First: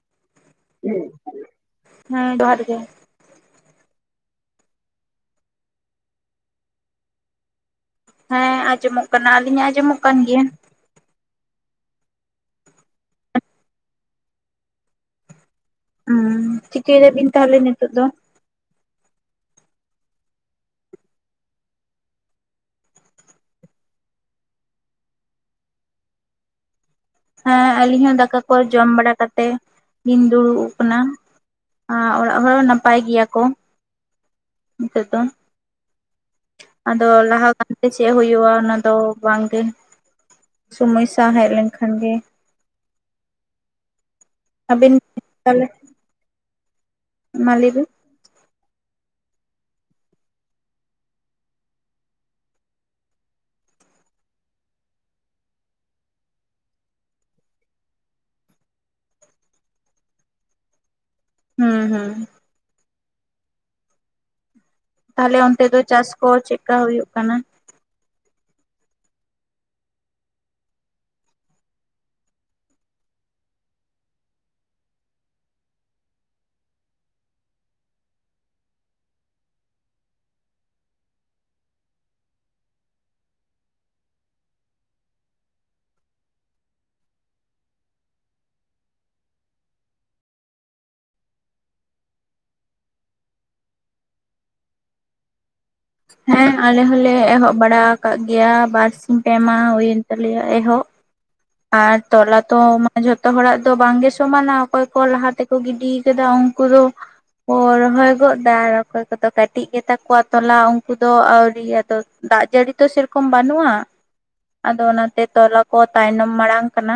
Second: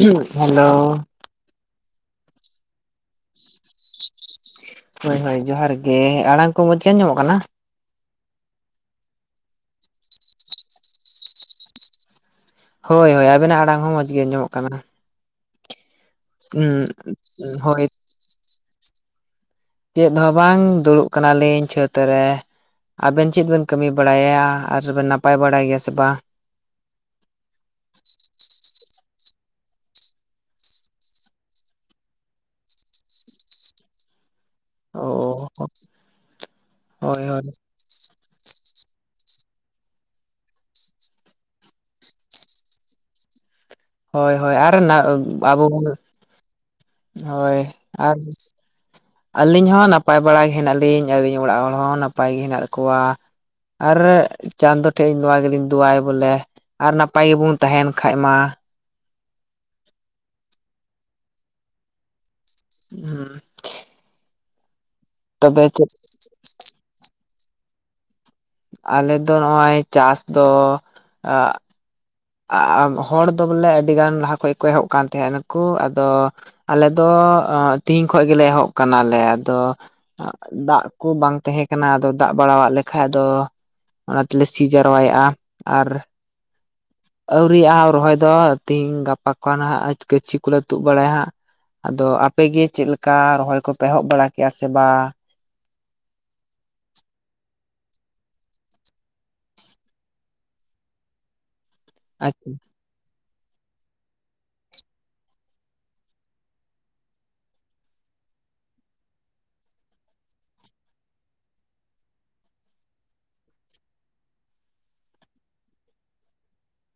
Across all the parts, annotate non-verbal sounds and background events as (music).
Hello. ᱦᱮᱸ ᱡᱚᱦᱟᱨ ᱜᱮ᱾ ᱦᱳᱭ ᱦᱳᱭ ᱡᱚᱦᱟᱨ ᱜᱮ ᱟᱲᱟᱝ ᱠᱚ ᱢᱚᱡᱽ ᱜᱮ ᱟᱸᱡᱚᱢᱚᱜ ᱠᱟᱱᱟ, ᱦᱮᱸ ᱟᱸᱡᱚᱢᱚᱜ ᱠᱟᱱᱟ ᱟᱞᱤᱧᱟᱜ ᱟᱸᱡᱚᱢᱚᱜ ᱠᱟᱱ ᱜᱮᱭᱟ, ᱦᱳᱭ ᱦᱳᱭ ᱟᱵᱤᱱᱟᱜ ᱟᱲᱟᱝ ᱦᱚᱸ ᱢᱚᱸᱡᱽ ᱜᱮ ᱟᱸᱡᱚᱢᱚᱜ ᱠᱟᱱᱟ᱾ ᱦᱩᱸ ᱩᱸ ᱪᱤᱠᱟᱹᱭ ᱫᱟ ᱵᱤᱱ ᱛᱟᱦᱚᱞᱮ ᱦᱳᱭ ᱱᱤᱛᱚᱜ ᱫᱚ? ᱪᱮᱫ ᱦᱚᱸ ᱵᱟᱝ ᱫᱩᱲᱩᱵ ᱠᱟᱱᱟᱞᱤᱧ ᱪᱷᱟᱹᱛ ᱨᱮ᱾ ᱟᱵᱮᱱ ᱪᱮᱫ ᱵᱮᱱ ᱠᱟᱹᱢᱤ ᱵᱟᱲᱟᱭᱟ ᱟᱨᱵᱮᱱ ᱱᱟᱯᱟᱭ ᱵᱟᱲᱟᱭ ᱜᱮᱭᱟ ᱥᱮ ᱵᱟᱝ? ᱦᱮᱸ ᱟᱹᱞᱤᱧ ᱦᱚᱸ ᱫᱟᱠᱟ ᱠᱚ ᱡᱚᱢ ᱵᱟᱲᱟ ᱠᱟᱛᱮᱜ ᱞᱤᱧ ᱫᱩᱲᱩᱵ ᱟᱠᱟᱱᱟ᱾ ᱟᱨ ᱚᱲᱟᱜ ᱦᱚᱲ ᱱᱟᱯᱟᱭ ᱜᱮᱭᱟ ᱠᱚ ᱱᱤᱛᱚᱜ ᱫᱚ᱾ ᱚ (inaudible) ᱟᱫᱚ ᱦᱳᱭ ᱦᱳᱭ ᱞᱟᱦᱟ ᱠᱟᱱᱟᱱᱛᱮ ᱪᱮᱫ ᱦᱩᱭᱩᱜᱼᱟ ᱚᱱᱟ ᱫᱚ ᱵᱟᱝᱜᱮᱼᱼ ᱥᱚᱢᱚᱭ ᱥᱟᱸᱣ ᱦᱮᱡ ᱞᱮᱱᱠᱷᱟᱱ ᱜᱮ, ᱦᱳᱭ ᱦᱳᱭ ᱟᱨ ᱟᱹᱵᱤᱱ ᱛᱟᱦᱚᱞᱮ ᱟᱵᱚ ᱢᱟ ᱞᱟᱹᱭ ᱦᱳᱭ ᱵᱤᱱ ᱟᱨᱼᱼ ᱟᱹᱞᱤᱧ ᱦᱚᱸ ᱱᱟᱯᱟᱭ ᱵᱟᱲᱟᱟᱜ ᱜᱮ ᱦᱮᱱᱟᱜ ᱞᱤᱧ ᱟᱹᱞᱤᱧ ᱚᱲᱟᱜ ᱦᱚᱲ ᱦᱚᱸ ᱱᱟᱯᱟᱭ ᱜᱮ ᱦᱮᱱᱟᱜ ᱠᱚᱣᱟ᱾ ᱟᱨ ᱪᱟᱸᱫᱚ ᱴᱷᱮᱡ ᱱᱚᱣᱟ ᱜᱮᱞᱤᱧ ᱫᱳᱣᱟᱭ ᱵᱚᱞᱮᱼᱼ ᱟᱨ ᱱᱟᱯᱟᱭ ᱜᱮᱵᱚᱱ ᱛᱟᱦᱮᱱ ᱠᱷᱟᱡ ᱢᱟ, ᱦᱩᱸ ᱦᱩᱸ᱾ ᱦᱮᱸ (inaudible) ᱛᱟᱦᱚᱞᱮ ᱛᱚᱵᱮ ᱚᱱᱛᱮ ᱫᱚ ᱪᱟᱥ ᱠᱚ ᱪᱮᱫ ᱠᱟ ᱦᱩᱭᱩᱜ ᱠᱟᱱᱟ? ᱟᱞᱮᱫᱚ ᱱᱚᱜᱼᱚᱭ ᱪᱟᱥ ᱫᱚᱼᱼ ᱦᱚᱲ ᱫᱚ ᱵᱚᱞᱮ ᱟᱹᱰᱤᱜᱟᱱ ᱞᱟᱦᱟ ᱠᱷᱚᱡ ᱜᱮ ᱠᱚ ᱮᱦᱚᱵ ᱠᱟᱱ ᱛᱟᱦᱮᱸᱱᱟ ᱱᱩᱠᱩ ᱟᱫᱚᱼᱼ ᱟᱞᱮ ᱫᱚ ᱛᱤᱦᱤᱧ ᱠᱷᱚᱱ ᱜᱮᱞᱮ ᱮᱦᱚᱵ ᱠᱟᱱᱟᱞᱮ ᱟᱫᱚᱼᱼ ᱫᱟᱜ ᱠᱩ ᱵᱟᱝ ᱛᱟᱦᱮᱸ ᱠᱟᱱᱟ ᱟᱫᱚ ᱫᱟᱜ ᱵᱟᱲᱟᱜ ᱞᱮᱠᱷᱟᱡ ᱫᱚᱼᱼ ᱚᱱᱟ ᱛᱮᱞᱮ ᱥᱤ ᱡᱟᱣᱨᱟᱭᱮᱫᱼᱟ ᱟᱨᱼᱼ ᱟᱹᱣᱨᱤᱭᱟᱜ-ᱟ ᱨᱚᱦᱚᱭ ᱫᱚ ᱛᱤᱦᱤᱧ ᱜᱟᱯᱟ ᱠᱷᱚᱱ ᱦᱟᱸᱜ ᱜᱟᱹᱪᱷᱤ ᱠᱚᱞᱮ ᱛᱩᱫ ᱵᱟᱲᱟᱭᱟ ᱦᱟᱸᱜ᱾ ᱟᱫᱚ ᱟᱯᱮᱜ ᱜᱮ ᱪᱮᱫ ᱞᱮᱠᱟ ᱨᱚᱦᱚᱭ ᱠᱚᱯᱮ ᱮᱦᱚᱵ ᱵᱟᱲᱟ ᱠᱮᱼᱟ ᱥᱮ ᱵᱟᱝ? ᱦᱮᱸ ᱟᱞᱮ ᱦᱚᱞᱮ ᱮᱦᱚᱵ ᱵᱟᱲᱟ ᱟᱠᱟᱫ ᱜᱮᱭᱟ ᱵᱟᱨᱥᱤᱧ ᱯᱮᱢᱟ ᱦᱩᱭᱮᱱ ᱛᱟᱞᱮᱭᱟ ᱮᱦᱚᱵ᱾ ᱟᱨ ᱛᱚᱞᱟ ᱛᱚᱼᱼ ᱡᱷᱚᱛᱚ ᱦᱚᱲᱟᱜ ᱫᱚ ᱵᱟᱝᱜᱮ ᱥᱚᱢᱟᱱᱟ ᱚᱠᱚᱭ ᱠᱚ ᱞᱟᱦᱟ ᱛᱮᱠᱚ ᱜᱤᱰᱤ ᱠᱟᱫᱟ ᱩᱱᱠᱩ ᱫᱚ, ᱠᱚ ᱨᱚᱦᱚᱭ ᱜᱚᱫ ᱫᱟ ᱚᱠᱚᱭ ᱠᱚᱫᱚ ᱠᱟᱹᱴᱤᱡ ᱜᱮᱛᱟ ᱠᱚᱣᱟ ᱛᱚᱞᱟ ᱩᱱᱠᱩ ᱫᱚ ᱟᱣᱨᱤ ᱟᱫᱚᱼᱼ ᱫᱟᱜ ᱡᱟᱹᱲᱤ ᱛᱚ ᱥᱮᱨᱚᱠᱚᱢ ᱵᱟᱹᱱᱩᱜᱼᱟ ᱟᱫᱚ ᱚᱱᱟᱛᱮ ᱛᱚᱞᱟ ᱠᱚ ᱛᱟᱭᱱᱚᱢ, ᱢᱟᱲᱟᱝ ᱠᱟᱱᱟ᱾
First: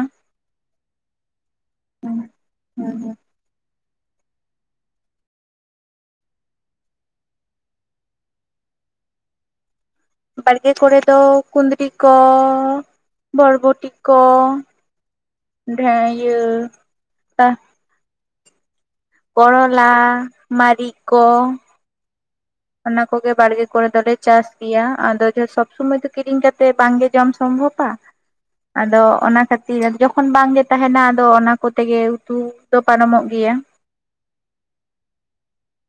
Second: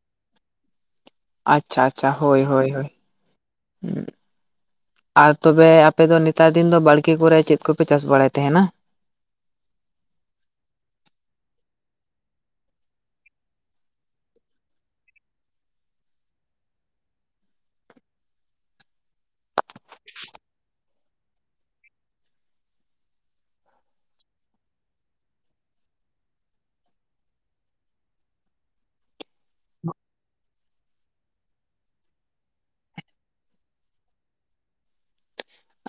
ᱟᱪᱪᱷᱟ ᱟᱪᱪᱷᱟ ᱦᱳᱭ ᱦᱳᱭ ᱦᱳᱭ ᱾ ᱟᱨ ᱛᱚᱵᱮ ᱟᱯᱮ ᱫᱚ ᱱᱮᱛᱟᱨ ᱫᱤᱱ ᱫᱚ ᱵᱟᱲᱠᱮ ᱠᱚᱨᱮ ᱪᱮᱫ ᱠᱚᱯᱮ ᱪᱟᱥ ᱵᱟᱲᱟᱭ ᱛᱟᱦᱮᱱᱟ? ᱵᱟᱲᱜᱮ ᱠᱚᱨᱮ ᱫᱚ ᱠᱩᱸᱫᱽᱨᱤ ᱠᱚ ᱵᱚᱨᱵᱚᱴᱤ ᱠᱚ, ᱰᱷᱮ ᱤᱭᱟᱹᱼᱼ ᱠᱚᱨᱚᱞᱟ ᱢᱟᱹᱨᱤᱪ ᱠᱚ, ᱚᱱᱟ ᱠᱚᱜᱮ ᱵᱟᱲᱜᱮ ᱠᱚᱨᱮ ᱫᱚᱞᱮ ᱪᱟᱥ ᱜᱮᱭᱟ ᱟᱫᱚ ᱥᱚᱵᱽ ᱥᱩᱢᱚᱭ ᱫᱚ ᱠᱤᱨᱤᱧ ᱠᱟᱛᱮ ᱵᱟᱝᱜᱮ ᱡᱚᱢ ᱥᱚᱢᱵᱷᱚᱵ᱾ ᱟ᱾ ᱟᱫᱚ ᱚᱱᱟ ᱠᱷᱟᱹᱛᱤᱨ ᱡᱚᱠᱷᱚᱱ ᱵᱟᱝᱜᱮ ᱛᱟᱦᱮᱱᱟ ᱟᱫᱚ ᱚᱱᱟ ᱠᱚᱛᱮᱜᱮ ᱩᱛᱩ ᱫᱚ ᱯᱟᱨᱚᱢᱚᱜ ᱜᱮᱭᱟ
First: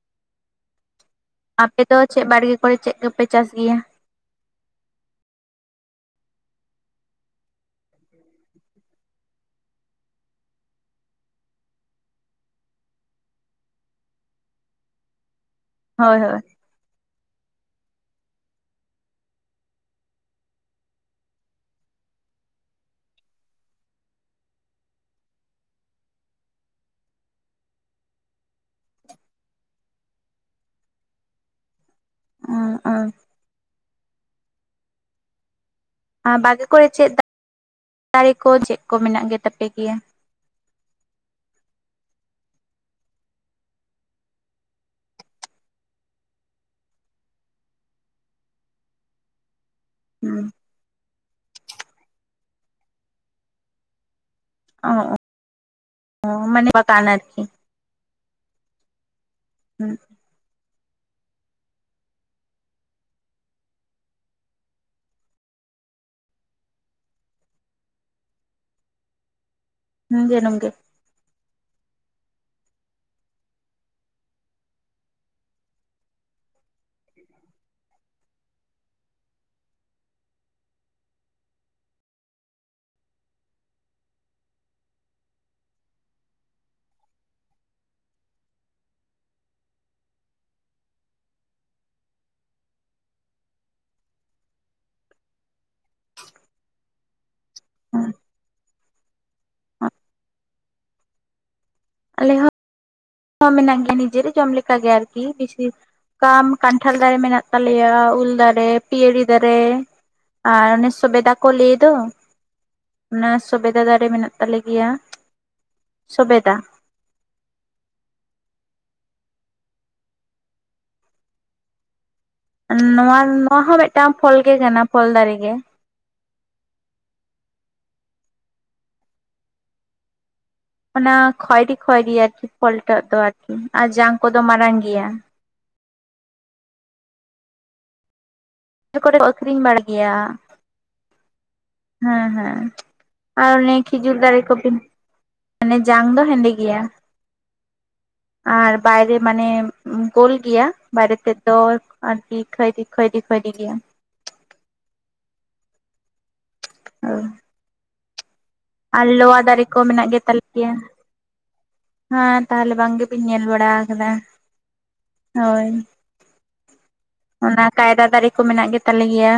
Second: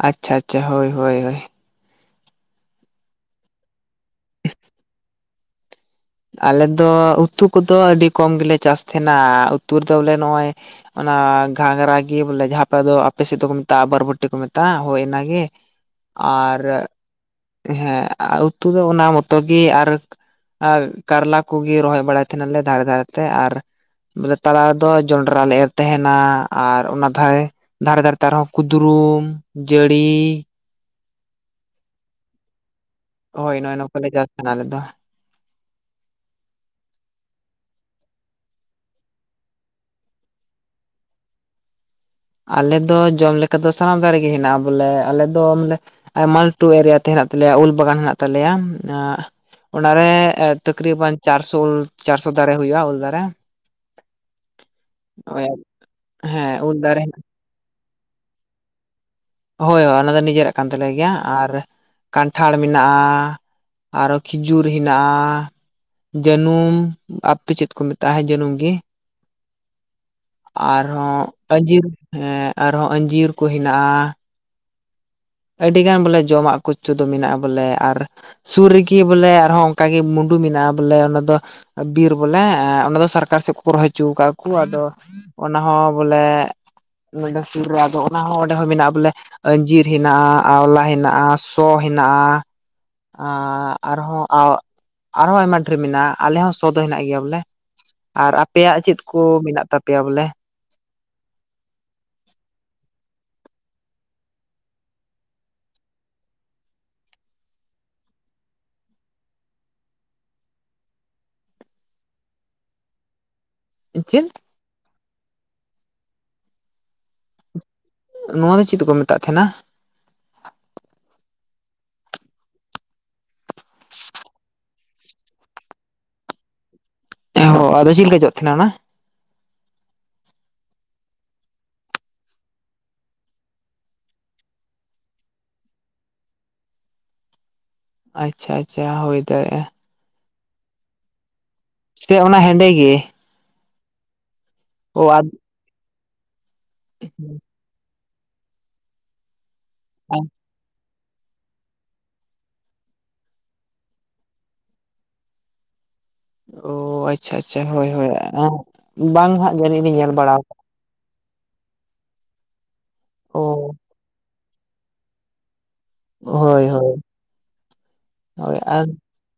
ᱟᱪᱪᱷᱟ ᱟᱪᱪᱷᱟ ᱦᱳᱭ ᱦᱳᱭ ᱦᱳᱭ ᱟᱯᱮᱫ ᱫᱚ ᱪᱮᱫ ᱵᱟᱲᱜᱮ ᱠᱚᱨᱮ ᱪᱮᱫ ᱠᱚᱯᱮ ᱪᱟᱥ ᱜᱮᱭᱟ? (unintelligible) ᱟᱞᱮ ᱫᱚ ᱩᱛᱩ ᱠᱚᱫᱚ ᱟᱹᱰᱤ ᱠᱚᱢ ᱜᱮᱞᱮ ᱪᱟᱥ ᱛᱟᱦᱮᱱᱟ ᱩᱛᱩ ᱨᱮᱫᱚ ᱵᱚᱞᱮ ᱱᱚᱜᱼᱚᱭ ᱚᱱᱟ ᱜᱷᱟᱝᱜᱨᱟ ᱜᱤ ᱵᱚᱞᱮ ᱡᱟᱦᱟᱸ ᱯᱮ ᱫᱚ ᱟᱯᱮ ᱥᱮᱫ ᱫᱚᱠᱚ ᱢᱮᱛᱟᱜᱼᱟ ᱵᱟᱨᱵᱚᱴᱤ ᱠᱚ ᱢᱮᱛᱟᱜᱼᱟ ᱦᱳᱭ ᱟᱱᱟᱜᱤ ᱦᱳᱭ ᱦᱳᱭ ᱟᱨ ᱦᱮᱸ ᱩᱛᱩ ᱫᱚ ᱚᱱᱟ ᱢᱚᱛᱚ ᱜᱤ ᱟᱨ ᱟᱨ ᱠᱟᱨᱞᱟ ᱠᱚᱜᱤ ᱨᱚᱦᱚᱭ ᱵᱟᱲᱟᱭ ᱛᱟᱸᱦᱮᱱᱟᱞᱮ ᱫᱷᱟᱨᱮ ᱫᱷᱟᱨᱮ ᱛᱮ ᱟᱨ ᱵᱚᱞᱮ ᱛᱟᱞᱟ ᱨᱮᱫᱚ ᱡᱚᱱᱰᱨᱟ ᱞᱮ ᱮᱨ ᱛᱟᱦᱮᱱᱟ ᱟᱨ ᱚᱱᱟ ᱫᱷᱟᱭ ᱫᱷᱟᱨᱮ ᱫᱷᱟᱨᱮᱛᱮ ᱟᱨᱦᱚᱸ ᱠᱩᱫᱽᱨᱩᱢ ᱡᱟᱹᱲᱤ (unintelligible) ᱦᱳᱭ ᱱᱚᱜᱼᱚᱭ ᱱᱚᱝᱠᱟ ᱞᱮ ᱪᱟᱥ ᱛᱟᱦᱮᱱᱟ ᱟᱞᱮ ᱫᱚ᱾ ᱟᱸ ᱵᱟᱨᱜᱮ ᱠᱚᱨᱮ ᱪᱮᱫ ᱫᱟᱨᱮ ᱠᱚ ᱪᱮᱜ ᱠᱚ ᱢᱮᱱᱟᱜ ᱜᱮᱛᱟᱯᱮ ᱜᱮᱭᱟ‌? ᱟᱞᱮ ᱫᱚ ᱡᱚᱢ ᱞᱮᱠᱟ ᱫᱚ ᱥᱟᱱᱟᱢ ᱫᱟᱲᱮ ᱜᱮ ᱦᱮᱱᱟᱜᱼᱟ ᱵᱚᱞᱮ ᱟᱞᱮ ᱫᱚ ᱵᱚᱞᱮ ᱟᱭᱢᱟ ᱞᱟᱹᱴᱩ ᱮᱨᱤᱭᱟ ᱛᱮ ᱦᱮᱱᱟᱜ ᱛᱟᱞᱮᱭᱟ ᱩᱞ ᱵᱟᱜᱟᱱ ᱦᱮᱱᱟᱜ ᱛᱟᱞᱮᱭᱟ ᱟᱸ ᱚᱱᱟᱨᱮ ᱦᱩᱸ ᱛᱟᱹᱠᱨᱤᱵᱟᱱ ᱪᱟᱨᱥᱚ ᱩᱞ ᱪᱟᱨᱥᱚ ᱫᱟᱨᱮ ᱦᱩᱭᱩᱜᱼᱟ ᱩᱞ ᱫᱟᱨᱮ᱾ ᱦᱳᱭ ᱚ ᱦᱮᱸ ᱢᱟᱱᱮ ᱩᱞ ᱫᱟᱨᱮ ᱵᱟᱜᱟᱱ ᱟᱨᱠᱤ ᱦᱳᱭ ᱚᱱᱟ ᱫᱚ ᱱᱤᱡᱮᱨᱟᱜ ᱠᱟᱱ ᱛᱟᱞᱮ ᱜᱮᱭᱟ ᱟᱨ ᱠᱟᱱᱴᱷᱟᱲ ᱢᱤᱱᱟᱜᱼᱟ ᱟᱨᱚ ᱠᱷᱤᱡᱩᱨ ᱦᱤᱱᱟᱜᱼᱟ ᱡᱟᱹᱱᱩᱢ ᱟᱯᱮ ᱪᱮᱫ ᱠᱩ ᱢᱮᱛᱟᱜᱼᱟ ᱡᱟᱹᱱᱩᱢ ᱜᱤ ᱦᱩᱸ ᱡᱟᱹᱱᱩᱢ ᱜᱮ ᱟᱨᱦᱚᱸ ᱟᱸᱡᱤᱨ ᱦᱮᱸ ᱟᱨᱦᱚᱸ ᱟᱸᱡᱤᱨ ᱠᱚ ᱦᱤᱱᱟᱜᱼᱟ ᱟᱹᱰᱤᱜᱟᱱ ᱵᱚᱞᱮ ᱡᱚᱢᱟᱜ ᱠᱚᱪᱩ ᱫᱚ ᱢᱤᱱᱟᱜᱼᱟ ᱵᱚᱞᱮ ᱟᱨ ᱥᱩᱨ ᱨᱤᱜᱤ ᱵᱚᱞᱮ ᱟᱨᱦᱚᱸ ᱚᱝᱠᱟᱜᱤ ᱢᱩᱸᱰᱩ ᱢᱤᱱᱟᱜᱼᱟ ᱵᱚᱞᱮ ᱚᱱᱟ ᱫᱚ ᱵᱤᱨ ᱵᱚᱞᱮ ᱚᱱᱟ ᱫᱚ ᱥᱟᱨᱠᱟᱨ ᱥᱮᱜ ᱠᱚ ᱨᱚᱦᱚᱭ ᱦᱚᱪᱩ ᱠᱟᱜ ᱠᱩ ᱟᱫᱚ ᱚᱱᱟ ᱦᱚᱸ ᱵᱚᱞᱮ ᱱᱚᱸᱰᱮ ᱥᱩᱨ ᱨᱮ ᱟᱫᱚ ᱚᱱᱟ ᱦᱚᱸ ᱚᱸᱰᱮ ᱦᱚᱸ ᱢᱮᱱᱟᱜᱼᱟ ᱵᱚᱞᱮ ᱟᱹᱡᱤᱨ ᱫᱷᱤᱱᱟᱜᱼᱟ, ᱟᱣᱞᱟ ᱦᱤᱱᱟᱜᱼᱟ, ᱥᱚ ᱦᱤᱱᱟᱜᱼᱟ ᱟᱸ ᱟᱨᱦᱚᱸ ᱟᱨᱦᱚᱸ ᱟᱭᱢᱟ ᱰᱷᱮᱨ ᱢᱤᱱᱟᱜᱼᱟ ᱟᱞᱮ ᱦᱚᱸ ᱥᱚ ᱫᱚ ᱦᱤᱱᱟᱜ ᱜᱤᱭᱟ ᱵᱚᱞᱮ ᱟᱨ ᱟᱯᱮᱭᱟᱜ ᱪᱮᱫ ᱠᱩ ᱢᱤᱱᱟᱜ ᱛᱟᱯᱮᱭᱟ ᱵᱚᱞᱮ? ᱟᱞᱮ ᱦᱚᱸ ᱢᱳᱱᱟᱜ ᱜᱤᱭᱟ ᱱᱤᱡᱮᱨᱮ ᱡᱚᱢ ᱞᱮᱠᱟ ᱜᱮ ᱟᱨᱠᱤ ᱵᱤᱥᱤ ᱠᱟᱢ ᱠᱟᱱᱴᱷᱟᱲ ᱫᱟᱨᱮ ᱢᱮᱱᱟᱜ ᱛᱟᱞᱮᱭᱟ ᱩᱞ ᱫᱟᱨᱮ ᱯᱤᱭᱟᱹᱲᱤ ᱫᱟᱨᱮ ᱟᱨ ᱚᱱᱮ ᱥᱩᱵᱮᱫᱟ ᱠᱚ ᱞᱟᱹᱭ ᱫᱚ ᱚᱱᱟ ᱥᱚᱵᱮᱫᱟ ᱫᱟᱨᱮ ᱪᱮᱫ ᱢᱮᱱᱟᱜ ᱛᱟᱞᱮ ᱜᱮᱭᱟ ᱥᱚᱵᱮᱫᱟ᱾ ᱱᱚᱣᱟ ᱫᱚ ᱪᱤᱫ ᱫᱚᱠᱚ ᱢᱮᱛᱟᱜ ᱛᱟᱦᱮᱱᱟ? ᱱᱚᱣᱟ ᱱᱚᱣᱟ ᱦᱚᱸ ᱢᱮᱫᱴᱟᱝ ᱯᱷᱚᱞ ᱜᱮ ᱠᱟᱱᱟ ᱯᱷᱚᱞ ᱫᱟᱨᱮᱜᱮ᱾ ᱚ ᱟᱨ ᱨᱤᱡᱤᱞ ᱜᱤ ᱡᱚᱜ ᱛᱟᱦᱮᱱᱟ ᱚᱱᱟ ᱚᱱᱟ ᱠᱷᱚᱭᱨᱤ ᱠᱷᱚᱭᱨᱤ ᱟᱨᱠᱤ ᱯᱚᱞᱴᱟᱜ ᱫᱚ ᱟᱨᱠᱤ ᱟᱨ ᱡᱟᱝ ᱠᱚᱫᱚ ᱢᱟᱨᱟᱝ ᱜᱤᱭᱟ᱾ ᱟᱪᱪᱷᱟ ᱟᱪᱪᱷᱟ ᱠᱚᱨᱮ ᱦᱩᱭ ᱠᱚ ᱟᱹᱠᱷᱨᱤᱧ ᱫᱟᱲᱮᱭᱟᱜᱼᱟ ᱵᱟᱲᱟᱭ ᱜᱮᱭᱟ ᱥᱮ ᱦᱮᱸ ᱚᱱᱟ ᱦᱮᱸ ᱦᱮᱸᱫᱮ ᱜᱮ ᱟᱨ ᱚᱱᱮ ᱠᱷᱤᱡᱩᱨ ᱫᱟᱨᱮ ᱠᱚᱵᱤᱱ ᱳ ᱟᱫ ᱢᱟᱱᱮ ᱡᱟᱝ ᱫᱚ ᱦᱮᱸᱫᱮ ᱜᱮᱭᱟ᱾ (unintelligible) ᱟᱨ ᱵᱟᱭᱨᱮ ᱢᱟᱱᱮ ᱜᱳᱞ ᱜᱮᱭᱟ ᱵᱟᱭᱨᱮᱛᱮᱫ ᱫᱚ ᱟᱨᱠᱤ ᱠᱷᱚᱭᱨᱤ ᱠᱷᱚᱭᱨᱤ ᱜᱮᱭᱟ ᱚ ᱟᱪᱪᱷᱟ ᱟᱪᱪᱷᱟ ᱦᱳᱭ ᱦᱳᱭ, ᱟᱨ ᱵᱟᱝ ᱞᱚᱣᱟ ᱦᱟᱸᱜ ᱫᱟᱨᱮ ᱠᱚ ᱡᱟᱹᱱᱤᱡ ᱞᱤᱧ ᱢᱮᱱᱟᱜ ᱧᱮᱞ ᱜᱮ ᱵᱟᱲᱟ ᱟᱠᱟᱫ ᱛᱟᱞᱮᱭᱟ᱾ ᱦᱟᱸ ᱛᱟᱦᱚᱞᱮ ᱵᱟᱝ ᱜᱮᱵᱤᱱ ᱧᱮᱞ ᱚ ᱵᱟᱲᱟ ᱠᱟᱫᱟ᱾ ᱦᱳᱭ, ᱦᱳᱭ ᱦᱳᱭ (inaudible) ᱚᱱᱟ ᱠᱟᱭᱨᱟ ᱫᱟᱨᱮ ᱠᱚ ᱦᱳᱭ ᱢᱮᱱᱟᱜ ᱜᱮ ᱟᱨ ᱛᱟᱞᱮᱭᱟ᱾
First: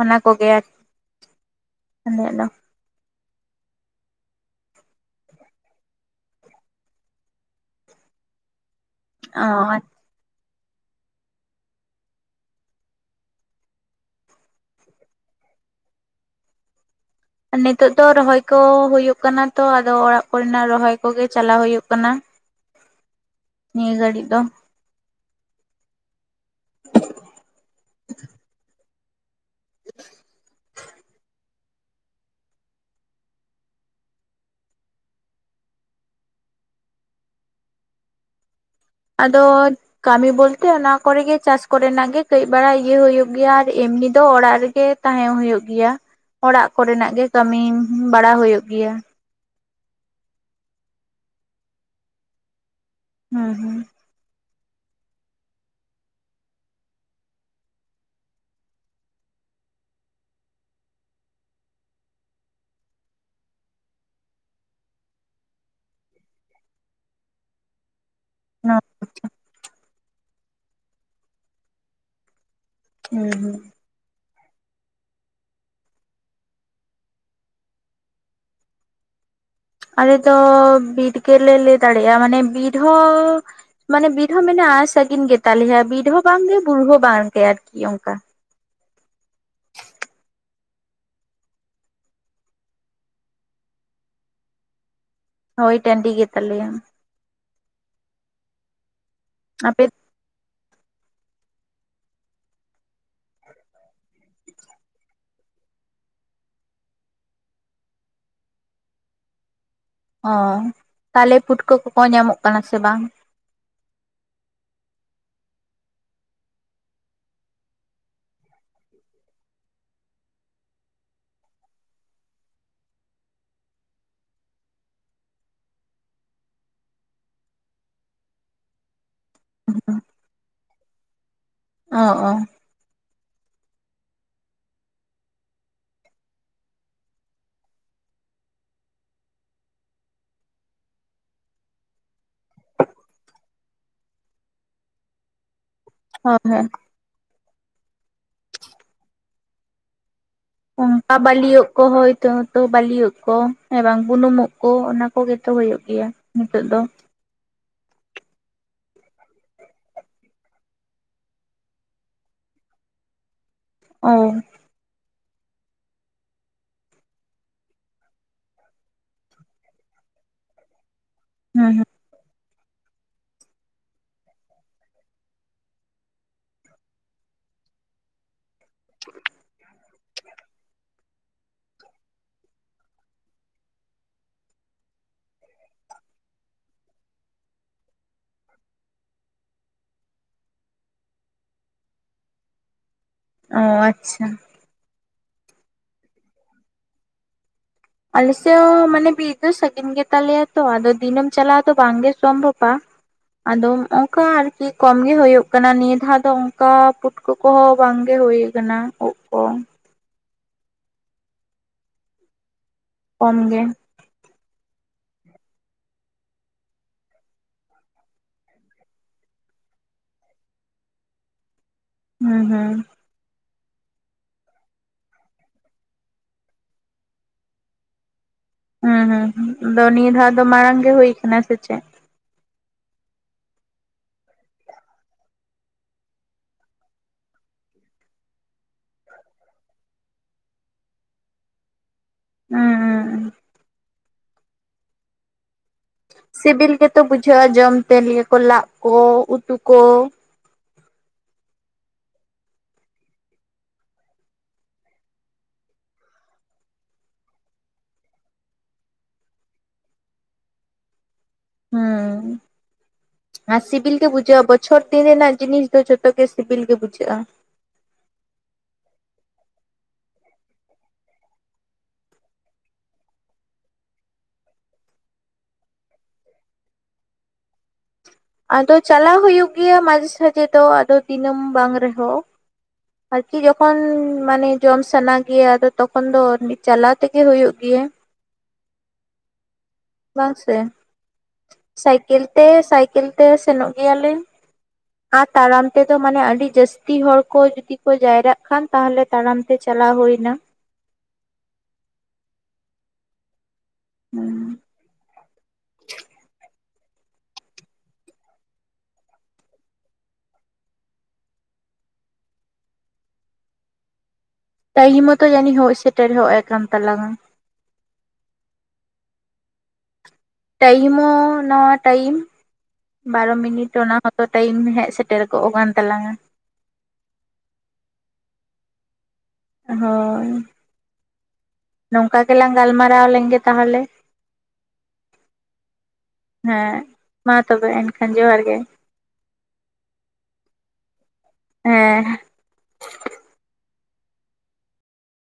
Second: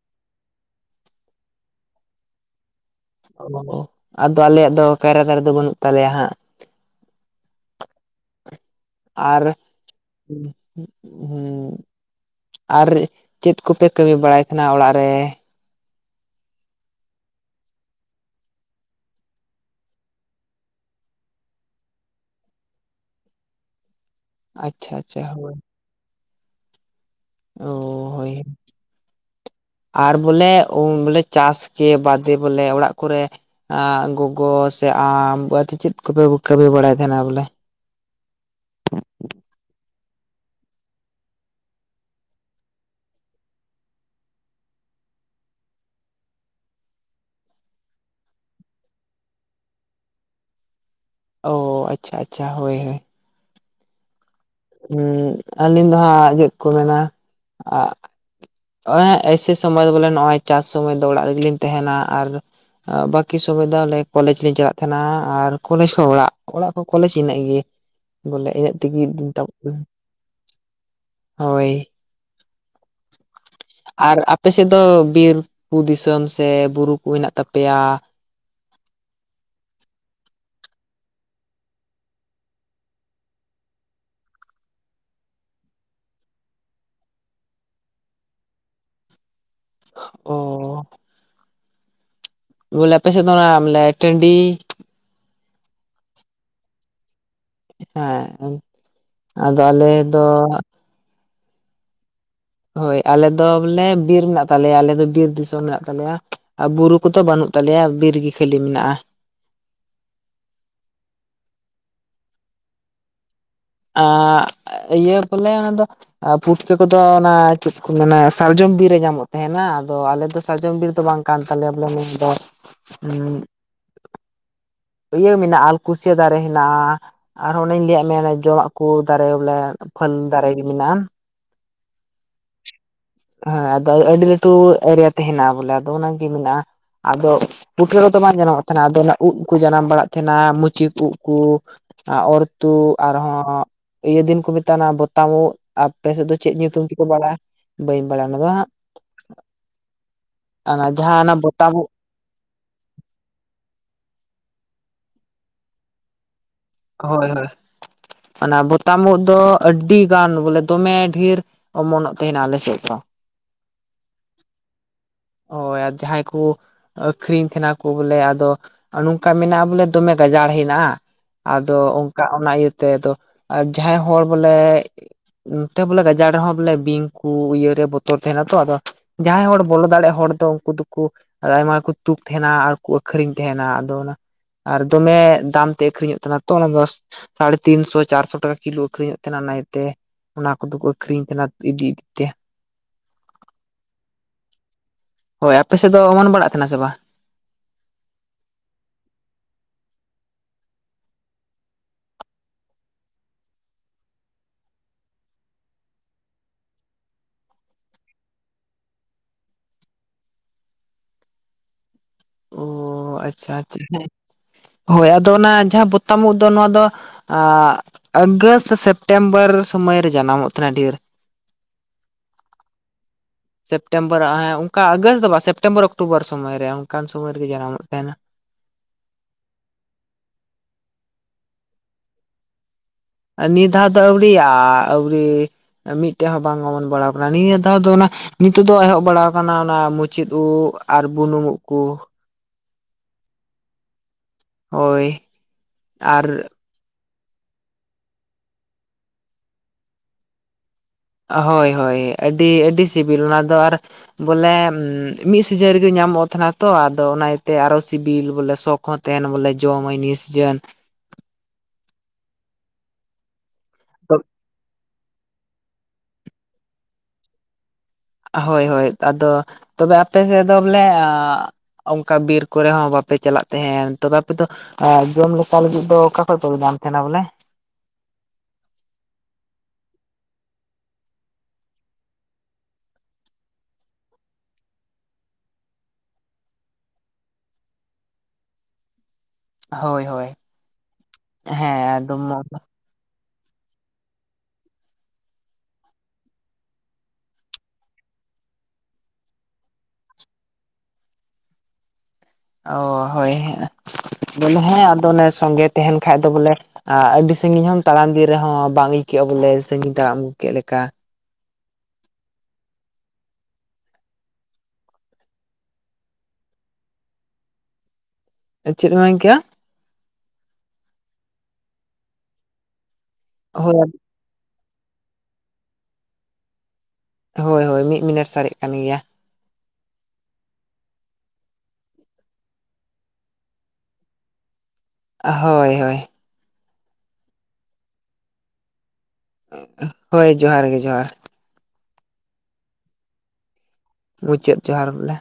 ᱚᱱᱟ ᱠᱚᱜᱮ (inaudible) ᱟᱞᱮᱭᱟᱜ ᱫᱚ᱾ ᱚ ᱟᱫᱚ ᱟᱞᱮᱭᱟᱜ ᱫᱚ ᱠᱟᱭᱨᱟ ᱫᱟᱨᱮ ᱫᱚ ᱵᱟᱹᱱᱩᱜ ᱛᱟᱞᱮᱭᱟ ᱦᱟᱸᱜ᱾ ᱟᱨ ᱚ (unintelligible) ᱟᱨ ᱪᱮᱫ ᱠᱚᱯᱮ ᱠᱟᱹᱢᱤ ᱵᱟᱲᱟᱭ ᱠᱟᱱᱟ ᱚᱲᱟᱜ ᱨᱮ? ᱱᱤᱛᱚᱜ ᱫᱚ ᱨᱚᱦᱚᱭ ᱠᱚ ᱦᱳᱭᱳᱜ ᱠᱟᱱᱟ ᱛᱚ ᱟᱫᱚ ᱚᱲᱟᱜ ᱠᱚᱨᱮᱱᱟᱜ ᱨᱚᱦᱚᱭ ᱠᱚᱜᱮ ᱪᱟᱞᱟᱣ ᱦᱳᱭᱳᱜ ᱠᱟᱱᱟ᱾ (inaudible) ᱱᱤᱭᱟᱹ ᱜᱟᱹᱲᱤᱡ ᱫᱚ᱾ ᱟᱪᱪᱷᱟ ᱟᱪᱪᱷᱟ ᱦᱳᱭ (inaudible) ᱚ ᱦᱳᱭ ᱟᱨ ᱵᱚᱞᱮ ᱪᱟᱥ ᱜᱮ ᱵᱟᱫᱮ ᱵᱚᱞᱮ ᱚᱲᱟᱜ ᱠᱚᱨᱮ ᱜᱚᱜᱚ ᱥᱮ ᱟᱢ ᱪᱮᱫ ᱠᱚᱯᱮ ᱠᱟᱹᱢᱤ ᱵᱟᱲᱟᱭᱮᱫ ᱛᱟᱦᱮᱱᱟ ᱵᱚᱞᱮ? ᱟᱫᱚ ᱠᱟᱹᱢᱤ ᱵᱚᱞᱛᱮ ᱚᱱᱟ ᱠᱚᱨᱮᱜᱤ ᱪᱟᱥ ᱠᱚᱨᱮᱱᱟᱜ ᱜᱮ ᱠᱟᱹᱡᱵᱟᱲᱟ ᱤᱭᱟᱹ ᱦᱩᱭᱩᱜ ᱜᱮᱭᱟ ᱟᱨ ᱮᱢᱱᱤ ᱫᱚ ᱚᱲᱟᱜ ᱨᱮᱜᱮ ᱛᱟᱦᱮᱸ ᱦᱩᱭᱩᱜ ᱜᱮᱭᱟ, ᱚᱲᱟᱜ ᱠᱚᱨᱮᱱᱟᱜ ᱜᱮ ᱠᱟᱹᱢᱤ ᱵᱟᱲᱟ ᱦᱩᱭᱩᱜ ᱜᱮᱭᱟ᱾ ᱚᱻ ᱟᱪᱪᱷᱟ ᱟᱪᱪᱷᱟ ᱦᱳᱭ ᱦᱳᱭ, ᱦᱩᱸ ᱦᱩᱸ ᱦᱮᱸ ᱟᱹᱞᱤᱧ ᱫᱚ ᱦᱟᱸᱜ ᱪᱮᱫ ᱠᱚ ᱢᱮᱱᱟ ᱮᱸ ᱮᱭᱥᱮ ᱥᱚᱢᱚᱭ ᱫᱚ ᱵᱚᱞᱮ ᱱᱚᱜᱼᱚᱭ ᱪᱟᱥ ᱥᱚᱢᱚᱭ ᱫᱚ ᱚᱲᱟᱜ ᱨᱮᱜᱮᱞᱤᱧ ᱛᱟᱦᱮᱱᱟ ᱟᱨ ᱵᱟᱹᱠᱤ ᱥᱚᱢᱚᱭ ᱫᱚ ᱟᱞᱮ ᱠᱚᱞᱮᱡ ᱞᱮᱤᱧ ᱪᱟᱞᱟᱜ ᱛᱟᱦᱮᱱᱟ ᱟᱨ ᱠᱚᱞᱮᱡ ᱠᱷᱚᱡ ᱚᱲᱟᱜ, ᱚᱲᱟᱜ ᱠᱷᱚᱱ ᱠᱚᱞᱮᱡᱽ ᱤᱱᱟᱹᱜ ᱜᱮ᱾ (inaudible) ᱵᱚᱞᱮ ᱤᱱᱟᱹᱜ ᱛᱮᱜᱮ ᱫᱤᱱ ᱛᱟᱵ (inaudible) ᱦᱳᱭ ᱦᱮᱸ ᱦᱩᱸ ᱟᱨ ᱟᱯᱮᱥᱮᱫ ᱫᱚ ᱵᱤᱨ ᱫᱤᱥᱚᱢ ᱥᱮ ᱵᱩᱨᱩ ᱠᱚ ᱦᱮᱱᱟᱜ ᱛᱟᱯᱮᱭᱟ? ᱟᱞᱮ ᱫᱚ ᱵᱤᱨ ᱜᱮᱞᱮ ᱞᱟᱹᱭ ᱫᱟᱲᱮᱭᱟᱜᱼᱟ ᱢᱟᱱᱮ ᱵᱤᱨ ᱦᱚᱸ ᱢᱟᱱᱮ ᱵᱤᱨ ᱦᱚᱸ ᱢᱮᱱᱟᱜ-ᱟ ᱥᱟᱹᱜᱤᱱ ᱜᱮᱛᱟᱞᱮᱭᱟ ᱵᱤᱨ ᱦᱚᱸ ᱵᱟᱝᱜᱮ ᱵᱩᱨᱩ ᱦᱚᱸ ᱵᱟᱝᱜᱮ ᱟᱨᱠᱤ ᱚᱱᱠᱟ᱾ ᱚᱻ ᱵᱚᱞᱮ ᱟᱯᱮ ᱥᱮᱫ ᱫᱚ ᱚᱱᱟ ᱵᱚᱞᱮ ᱴᱟᱺᱰᱤ ᱦᱳᱭ ᱴᱟᱺᱰᱤ ᱜᱮ ᱛᱟᱞᱮᱭᱞᱟ ᱾ ᱦᱮᱸ, ᱟᱫᱚ ᱟᱯᱮ ᱟᱞᱮ ᱫᱚ ᱦᱳᱭ ᱟᱞᱮ ᱫᱚ ᱵᱚᱞᱮ ᱵᱤᱨ ᱦᱮᱱᱟᱜ ᱛᱟᱞᱮᱭᱟ ᱟᱞᱮ ᱫᱚ ᱵᱤᱨ ᱫᱤᱥᱚᱢ ᱢᱮᱱᱟᱜ ᱛᱟᱞᱮᱭᱟ ᱟᱨ ᱵᱩᱨᱩ ᱦᱟᱹᱠᱩ ᱛᱚ ᱵᱟᱹᱱᱩᱜ ᱛᱟᱞᱮᱭᱟ ᱵᱤᱨ ᱜᱮ ᱠᱷᱟᱹᱞᱤ ᱢᱮᱱᱟᱜᱼᱟ᱾ ᱚ ᱛᱟᱦᱚᱞᱮ ᱯᱷᱩᱴᱠᱟᱹ ᱠᱚᱠᱚ ᱧᱟᱢᱚᱜ ᱠᱟᱱᱟ ᱥᱮ ᱵᱟᱝ? ᱟ ᱤᱭᱟᱹ ᱯᱟᱞᱮ ᱚᱱᱟ ᱫᱚ ᱯᱷᱩᱴᱠᱟᱹ ᱠᱚᱫᱚ ᱚᱱᱟ ᱪᱮᱫ ᱠᱚ ᱢᱮᱱᱟ ᱥᱟᱨᱡᱚᱢ ᱵᱤᱨ ᱨᱮ ᱧᱟᱢᱚᱜ ᱛᱟᱦᱮᱱᱟ ᱟᱫᱚ ᱟᱞᱮ ᱫᱚ ᱥᱟᱨᱡᱚᱢ ᱵᱤᱨ ᱫᱚ ᱵᱟᱝ ᱠᱟᱱ ᱛᱟᱞᱮᱭᱟ ᱵᱚᱞᱮ ᱱᱤᱭᱟᱹ ᱫᱚ ᱤᱭᱟᱹ ᱢᱮᱱᱟᱜᱼᱟ ᱟᱞ ᱠᱩᱥᱭᱟᱹ ᱫᱟᱨᱮ ᱦᱮᱱᱟᱜᱼᱟ᱾ ᱟᱨᱦᱚᱸ ᱚᱱᱮᱧ ᱞᱟᱹᱭᱟᱜ ᱢᱮᱭᱟ ᱡᱚᱢᱟᱜ ᱠᱚ ᱫᱟᱨᱮ ᱵᱚᱞᱮ ᱯᱷᱟᱹᱞ ᱫᱟᱨᱮ ᱢᱮᱱᱟᱜᱼᱟ᱾ ᱚ ᱚ, ᱦᱮᱸ ᱟᱫᱚ ᱟᱹᱰᱤ ᱞᱟᱹᱴᱩ ᱮᱨᱤᱭᱟ ᱛᱮ ᱦᱮᱱᱟᱜ ᱵᱚᱞᱮ ᱟᱫᱚ ᱚᱱᱟᱜᱮ ᱢᱮᱱᱟᱜᱼᱟ᱾ ᱟᱫᱚ ᱯᱩᱴᱠᱟᱹ ᱠᱚ ᱫᱚ ᱵᱟᱝ ᱡᱟᱱᱟᱢᱚᱜ ᱛᱟᱦᱮᱱᱟ ᱟᱫᱚ ᱚᱱᱟ ᱩᱫ ᱠᱚ ᱡᱟᱱᱟᱢ ᱵᱟᱲᱟᱜ ᱛᱟᱦᱮᱱᱟ ᱢᱩᱪᱤᱠ ᱩᱫ ᱠᱚ ᱟᱨ ᱚᱨᱛᱩᱜ ᱟᱨᱦᱚᱸ ᱤᱭᱟᱹ ᱫᱤᱱ ᱠᱚ ᱢᱮᱛᱟᱜ ᱵᱚᱛᱟᱢᱚ ᱩᱫ᱾ ᱟᱯᱮ ᱥᱮᱫ ᱫᱚ ᱦᱳᱭ ᱪᱮᱫ ᱦᱳᱭ ᱧᱩᱛᱩᱢ ᱛᱮᱠᱚ ᱵᱟᱲᱟᱭᱟ ᱵᱟᱹᱧ ᱵᱟᱲᱟᱭᱟ ᱚᱱᱟ ᱫᱚ ᱦᱟᱸᱜ ᱚᱱᱟ (unintelligible) ᱡᱟᱦᱟᱸ ᱚᱱᱟ ᱟᱵᱟᱞᱤᱭᱚᱜ ᱵᱚᱛᱟᱢ ᱠᱚ ᱩᱫ ᱦᱚᱭᱛᱚ ᱛᱚ ᱵᱟᱹᱞᱤᱭᱟᱹᱜ ᱠᱚ ᱮ ᱵᱟᱝ ᱵᱩᱱᱩᱢᱚᱜ ᱠᱚ ᱚᱱᱟ ᱠᱚᱜᱮ ᱛᱚ ᱦᱩᱭᱩᱜ ᱜᱮᱭᱟ ᱱᱤᱛᱚᱜ ᱫᱚ ᱦᱳᱭ ᱦᱳᱭ ᱚᱱᱟ ᱵᱚᱛᱟᱢ ᱩᱫ ᱫᱚ ᱟᱹᱰᱤ ᱜᱟᱱ ᱵᱚᱞᱮ ᱫᱚᱢᱮ ᱰᱷᱮᱨ ᱚᱢᱚᱱᱚᱜ ᱛᱟᱦᱮᱱᱟ ᱟᱞᱮ ᱥᱮᱫ ᱫᱚ ᱚᱭ ᱦᱳᱭ ᱟᱨ ᱡᱟᱦᱟᱸᱭ ᱠᱚ ᱟᱹᱷᱨᱤᱧ ᱛᱟᱦᱮᱱᱟ ᱠᱚ ᱵᱚᱞᱮ ᱟᱫᱚ ᱱᱚᱝᱠᱟ ᱢᱮᱱᱟᱜᱼᱟ ᱵᱚᱞᱮ ᱫᱚᱢᱮ ᱜᱟᱡᱟᱲ ᱦᱮᱱᱟᱜᱼᱟ᱾ ᱦᱩᱸ ᱟᱫᱚ ᱦᱩᱸ ᱚᱝᱠᱟ ᱚᱱᱟ ᱤᱭᱟᱹᱛᱮ ᱫᱚ ᱡᱟᱦᱟᱸᱭ ᱦᱚᱲ ᱵᱚᱞᱮ ᱚᱱ ᱛᱮ ᱵᱚᱞᱮ ᱜᱟᱡᱟᱲ ᱨᱮᱦᱚᱸ ᱵᱚᱞᱮ ᱵᱤᱧ ᱠᱚ ᱤᱭᱟᱹ ᱨᱮ ᱵᱚᱛᱚᱨ ᱛᱟᱦᱮᱱᱟ ᱛᱚ ᱟᱫᱚ ᱡᱟᱦᱟᱸᱭ ᱦᱚᱲ ᱵᱚᱞᱚ ᱫᱟᱲᱮᱜ ᱦᱳ ᱦᱚᱲ ᱫᱚ ᱩᱱᱠᱩ ᱫᱚᱠᱚ ᱟᱭᱢᱟ ᱜᱮᱠᱚ ᱛᱩᱠ ᱛᱟᱦᱮᱱᱟ ᱟᱨ ᱠᱩ ᱟᱹᱠᱷᱨᱤᱧ ᱛᱟᱦᱮᱱᱟ ᱟᱫᱚ ᱚᱱᱟ᱾ ᱟᱨ ᱫᱚᱢᱮ ᱫᱟᱢ ᱛᱮ ᱟᱹᱠᱷᱨᱤᱧᱚᱜ ᱛᱟᱦᱮᱱᱟ ᱛᱚ ᱚᱱᱟ ᱫᱚ ᱥᱟᱲᱮ ᱛᱤᱱᱥᱚ ᱪᱟᱨᱥᱚ ᱴᱟᱠᱟ ᱠᱤᱞᱳ ᱟᱹᱷᱨᱤᱧᱚᱜ ᱛᱟᱦᱮᱱᱟ ᱚᱱᱟ ᱤᱭᱟᱹᱛᱮ ᱚᱱᱟ ᱠᱚᱫᱚ ᱠᱚ ᱟᱹᱷᱨᱤᱧ ᱛᱟᱦᱮᱸ ᱤᱫᱤ ᱤᱫᱤ ᱛᱮ ᱚ ᱟᱪᱪᱷᱟ᱾ ᱦᱳᱭ ᱟᱯᱮ ᱥᱮᱫ ᱫᱚ ᱚᱢᱚᱱ ᱵᱟᱲᱟᱜ ᱛᱟᱦᱮᱱᱟ ᱥᱮ ᱵᱟᱝ ᱟᱞᱮᱥᱮᱫ ᱦᱚᱸ ᱢᱟᱱᱮ ᱵᱤᱨ ᱫᱚ ᱥᱟᱺᱜᱤᱧ ᱜᱮ ᱛᱟᱞᱮᱭᱟ ᱛᱚ ᱟᱫᱚ ᱫᱤᱱᱟᱢ ᱪᱟᱞᱟᱣ ᱫᱚ ᱵᱟᱝ ᱜᱮ ᱥᱚᱢᱵᱷᱚᱵᱼᱟ᱾ ᱟᱫᱚ ᱚᱱᱠᱟ ᱟᱨᱠᱤ ᱠᱚᱢ ᱜᱤ ᱦᱳᱭ ᱠᱟᱱᱟ ᱱᱤᱭᱟᱹ ᱫᱷᱟᱣ ᱫᱚ ᱚᱱᱠᱟᱱ ᱯᱩᱴ ᱯᱩᱴᱠᱩ ᱠᱚᱦᱚᱸ ᱵᱟᱝᱜᱮ ᱦᱳᱭ ᱟᱠᱟᱱᱟ ᱩᱜ ᱠᱚ᱾ ᱚ ᱠᱚᱢ ᱟᱪᱪᱷᱟ ᱜᱮ ᱟᱪᱪᱷᱟ ᱦᱮᱸ ᱦᱳᱭ ᱟᱫᱚ ᱚᱱᱟ ᱡᱟᱦᱟᱸ ᱵᱚᱛᱟᱢ ᱩᱫ ᱫᱚ ᱱᱚᱣᱟ ᱫᱚ᱾ ᱟᱜᱟᱥᱴ ᱥᱮᱯᱴᱮᱢᱵᱟᱨ ᱥᱚᱢᱚᱭ ᱨᱮ ᱡᱟᱱᱟᱢᱚᱜ ᱛᱟᱦᱮᱱᱟ ᱰᱷᱮᱨ᱾ ᱦᱩᱸ ᱦᱩᱸ᱾ ᱥᱮᱯᱴᱮᱢᱵᱚᱨ ᱟᱨ ᱦᱟᱸᱜ ᱚᱱᱠᱟ ᱟᱜᱚᱥᱴ ᱫᱚ ᱵᱟᱝ ᱥᱮᱯᱴᱮᱢᱵᱚᱨ ᱚᱠᱴᱳᱵᱚᱨ ᱥᱚᱢᱚᱭ ᱨᱮ ᱚᱱᱠᱟᱱ ᱥᱚᱢᱚᱭ ᱨᱮᱜᱮ ᱡᱟᱱᱟᱢᱚᱜ ᱛᱟᱦᱮᱱᱟ᱾ ᱦᱩᱸ ᱦᱩᱸ ᱟᱫᱚ ᱱᱤᱭᱟᱹ ᱫᱷᱟᱣ ᱫᱚ ᱢᱟᱲᱟᱝ ᱜᱮ ᱦᱩᱭ ᱟᱠᱟᱱᱟ ᱥᱮ ᱪᱮᱫ᱾ ᱱᱤᱭᱟᱹ ᱫᱷᱟᱣ ᱫᱚ ᱟᱹᱣᱲᱤᱭᱟ ᱟᱹᱣᱲᱤ ᱢᱤᱫᱴᱮᱡ ᱦᱚᱸ ᱵᱟᱝ ᱚᱢᱚᱱ ᱵᱟᱲᱟᱣ ᱟᱠᱟᱱᱟ ᱱᱤᱭᱟᱹ ᱫᱷᱟᱣ ᱫᱚ ᱚᱱᱟ᱾ ᱱᱤᱛᱚᱜ ᱫᱚ ᱮᱦᱚᱵ ᱵᱟᱲᱟ ᱟᱠᱟᱱᱟ ᱚᱱᱟ ᱢᱩᱪᱤᱹᱫ ᱩᱫ ᱟᱨ ᱵᱩᱱᱩᱢ ᱩᱫ ᱠᱩ᱾ ᱦᱩᱸ ᱦᱩᱸ ᱦᱩᱸ ᱦᱳᱭ᱾ ᱟᱨ ᱥᱤᱵᱤᱞ ᱜᱮᱛᱚ ᱵᱩᱡᱷᱟᱹᱜᱼᱟ ᱡᱚᱢ ᱛᱮ ᱤᱭᱟᱹ ᱠᱚ ᱞᱟᱜ ᱠᱚ ᱩᱛᱩ ᱠᱚ᱾ ᱦᱳᱭ ᱦᱳᱭ ᱟᱹᱰᱤ ᱟᱹᱰᱤ ᱥᱤᱵᱤᱞ ᱚᱱᱟ ᱫᱚ ᱟᱨ ᱵᱚᱞᱮ ᱢᱤᱫ ᱥᱤᱡᱟᱹᱱ ᱨᱮᱜᱤ ᱧᱟᱢᱚᱜ ᱛᱟᱦᱮᱱᱟ ᱛᱚ ᱟᱫᱚ ᱚᱱᱟ ᱤᱭᱟᱹᱛᱮ ᱟᱨᱚ ᱥᱤᱵᱤᱞ ᱵᱚᱞᱮ ᱥᱚ ᱦᱚᱸ᱾ ᱛᱮᱱ ᱵᱚᱞᱮ ᱡᱚᱢ ᱢᱟᱧ ᱱᱤᱭᱟᱹ ᱥᱤᱡᱟᱹᱱ ᱦᱩᱸ ᱟᱨ ᱥᱤᱵᱤᱞ ᱜᱮ ᱵᱩᱡᱟᱹᱣᱜᱼᱟ ᱵᱚᱪᱷᱚᱨ ᱫᱤᱱ ᱨᱮᱱᱟᱜ ᱡᱤᱱᱤᱥ ᱫᱚ ᱡᱷᱚᱛᱚ ᱜᱮ ᱥᱤᱵᱤᱞ ᱜᱮ ᱵᱩᱡᱷᱟᱹᱜᱼᱟ᱾ ᱦᱳᱭ ᱦᱳᱭ ᱟᱫᱚ ᱛᱚᱵᱮ ᱟᱯ ᱥᱮᱫ ᱫᱚ ᱵᱚᱞᱮ᱾ (unintelligible) ᱚᱱᱠᱟ ᱵᱤᱨ ᱠᱚᱨᱮ ᱦᱚᱸ ᱵᱟᱯᱮ ᱪᱟᱞᱟᱜ ᱛᱟᱦᱮᱱ ᱛᱚᱵᱮ ᱟᱯᱮ ᱫᱚ ᱟᱨ ᱡᱚᱢ ᱞᱮᱠᱟ ᱞᱟᱹᱜᱤᱫ ᱫᱚ ᱚᱠᱟ ᱠᱷᱚᱡ ᱯᱮ ᱧᱟᱢ ᱛᱟᱦᱮᱱᱟ ᱵᱚᱞᱮ? ᱟᱫᱚ ᱪᱟᱞᱟᱣ ᱦᱩᱭᱩᱜ ᱜᱮᱭᱟ ᱢᱟᱡᱷᱮ ᱥᱟᱡᱷᱮ ᱫᱚ ᱟᱫᱚ ᱫᱤᱱᱟᱹᱢ ᱵᱟᱝ ᱨᱮᱦᱚᱸ ᱟᱨᱠᱤ ᱡᱚᱠᱷᱚᱱ ᱢᱟᱱᱮ ᱡᱚᱢ ᱥᱟᱱᱟ ᱜᱮᱭᱟ ᱟᱫᱚ ᱛᱚᱠᱷᱚᱱ ᱫᱚ ᱪᱟᱞᱟᱣ ᱛᱮᱜᱮ ᱦᱩᱭᱩᱜ ᱜᱮᱭᱟ᱾ ᱦᱳᱭ ᱦᱳᱭ ᱵᱟᱝ ᱥᱮ ᱦᱮᱸ ᱮᱠᱫᱚᱢ ᱥᱟᱭᱠᱮᱞ ᱛᱮ ᱥᱟᱭᱠᱮᱞ ᱛᱮ ᱥᱮᱱᱚᱜ ᱜᱮᱭᱟ ᱞᱮ᱾ ᱟᱨ ᱛᱟᱨᱟᱢ ᱛᱮᱫᱚ ᱢᱟᱱᱮ ᱟᱹᱰᱤ ᱡᱟᱹᱥᱛᱤ ᱦᱚᱲ ᱠᱚ ᱡᱩᱫᱤ ᱠᱚ ᱡᱟᱭᱨᱟᱜ ᱠᱷᱟᱱ ᱛᱟᱦᱚᱞᱮ ᱛᱟᱲᱟᱢ ᱛᱮ ᱪᱟᱞᱟᱣ ᱦᱩᱭ ᱱᱟ᱾ ᱚ ᱦᱳᱭ ᱦᱮᱸ ᱱᱟᱦᱟᱸᱜ ᱦᱩᱸ ᱵᱚᱞᱮ ᱦᱮᱸ ᱟᱫᱚ ᱚᱱᱮ ᱥᱚᱝᱜᱮ ᱛᱟᱦᱮᱟᱸᱱ ᱠᱷᱟ ᱫᱚ ᱵᱚᱞᱮ ᱟᱨ ᱟᱹᱰᱤ ᱥᱟᱺᱜᱤᱧ ᱦᱚᱢ ᱛᱟᱲᱟᱢ ᱤᱫᱤ ᱨᱮᱦᱚᱸ ᱵᱟᱝ ᱟᱹᱭᱠᱟᱹᱜᱼᱟ ᱵᱚᱞᱮ ᱥᱟᱺᱜᱤᱧ ᱛᱟᱲᱟᱢ ᱟᱹᱜᱩ ᱠᱮᱫ ᱞᱮᱠᱟ ᱾ ᱴᱟᱭᱤᱢ ᱦᱚᱛᱚ ᱡᱟᱹᱱᱤᱡ ᱦᱳᱭ ᱥᱮᱴᱮᱨ ᱦᱚ ᱠᱟᱱ ᱛᱟᱞᱟᱝ? ᱪᱮᱫ ᱮᱢ ᱢᱮᱱᱟ ᱠᱮᱭᱟ? ᱴᱟᱭᱤᱢ ᱦᱚᱸ ᱱᱚᱣᱟ ᱴᱟᱭᱤᱢ ᱵᱟᱨᱚ ᱢᱤᱱᱤᱴ, ᱦᱳᱭ ᱚᱱᱟ ᱟᱫᱚ ᱴᱟᱭᱤᱢ ᱦᱮᱡ ᱥᱮᱴᱮᱨ ᱠᱚᱜ ᱠᱟᱱ ᱛᱟᱞᱟᱝᱼᱟ ᱾ ᱦᱳᱭ ᱦᱳᱭ, ᱢᱤᱫ ᱢᱤᱱᱤᱴ ᱥᱟᱨᱮᱡ ᱠᱟᱱ ᱜᱮᱭᱟ ᱾ ᱦᱳᱭ ᱾ ᱱᱚᱝᱠᱟ ᱜᱮᱞᱟᱝ ᱜᱟᱞᱢᱟᱨᱟᱣ ᱞᱮᱱ ᱜᱮ ᱛᱟᱦᱞᱮ? ᱦᱳᱭ ᱦᱳᱭ ᱾ ᱦᱮᱸ, ᱢᱟ ᱛᱚᱵᱮ ᱮᱱᱠᱷᱟᱱ ᱡᱚᱦᱟᱨ ᱜᱮ ᱾ ᱦᱳᱭ ᱡᱚᱦᱟᱨ ᱜᱮ ᱡᱚᱦᱟᱨ ᱾ ᱦᱮᱸ ᱾ ᱢᱩᱪᱟᱹᱫ ᱡᱚᱦᱟᱨ ᱵᱚᱞᱮ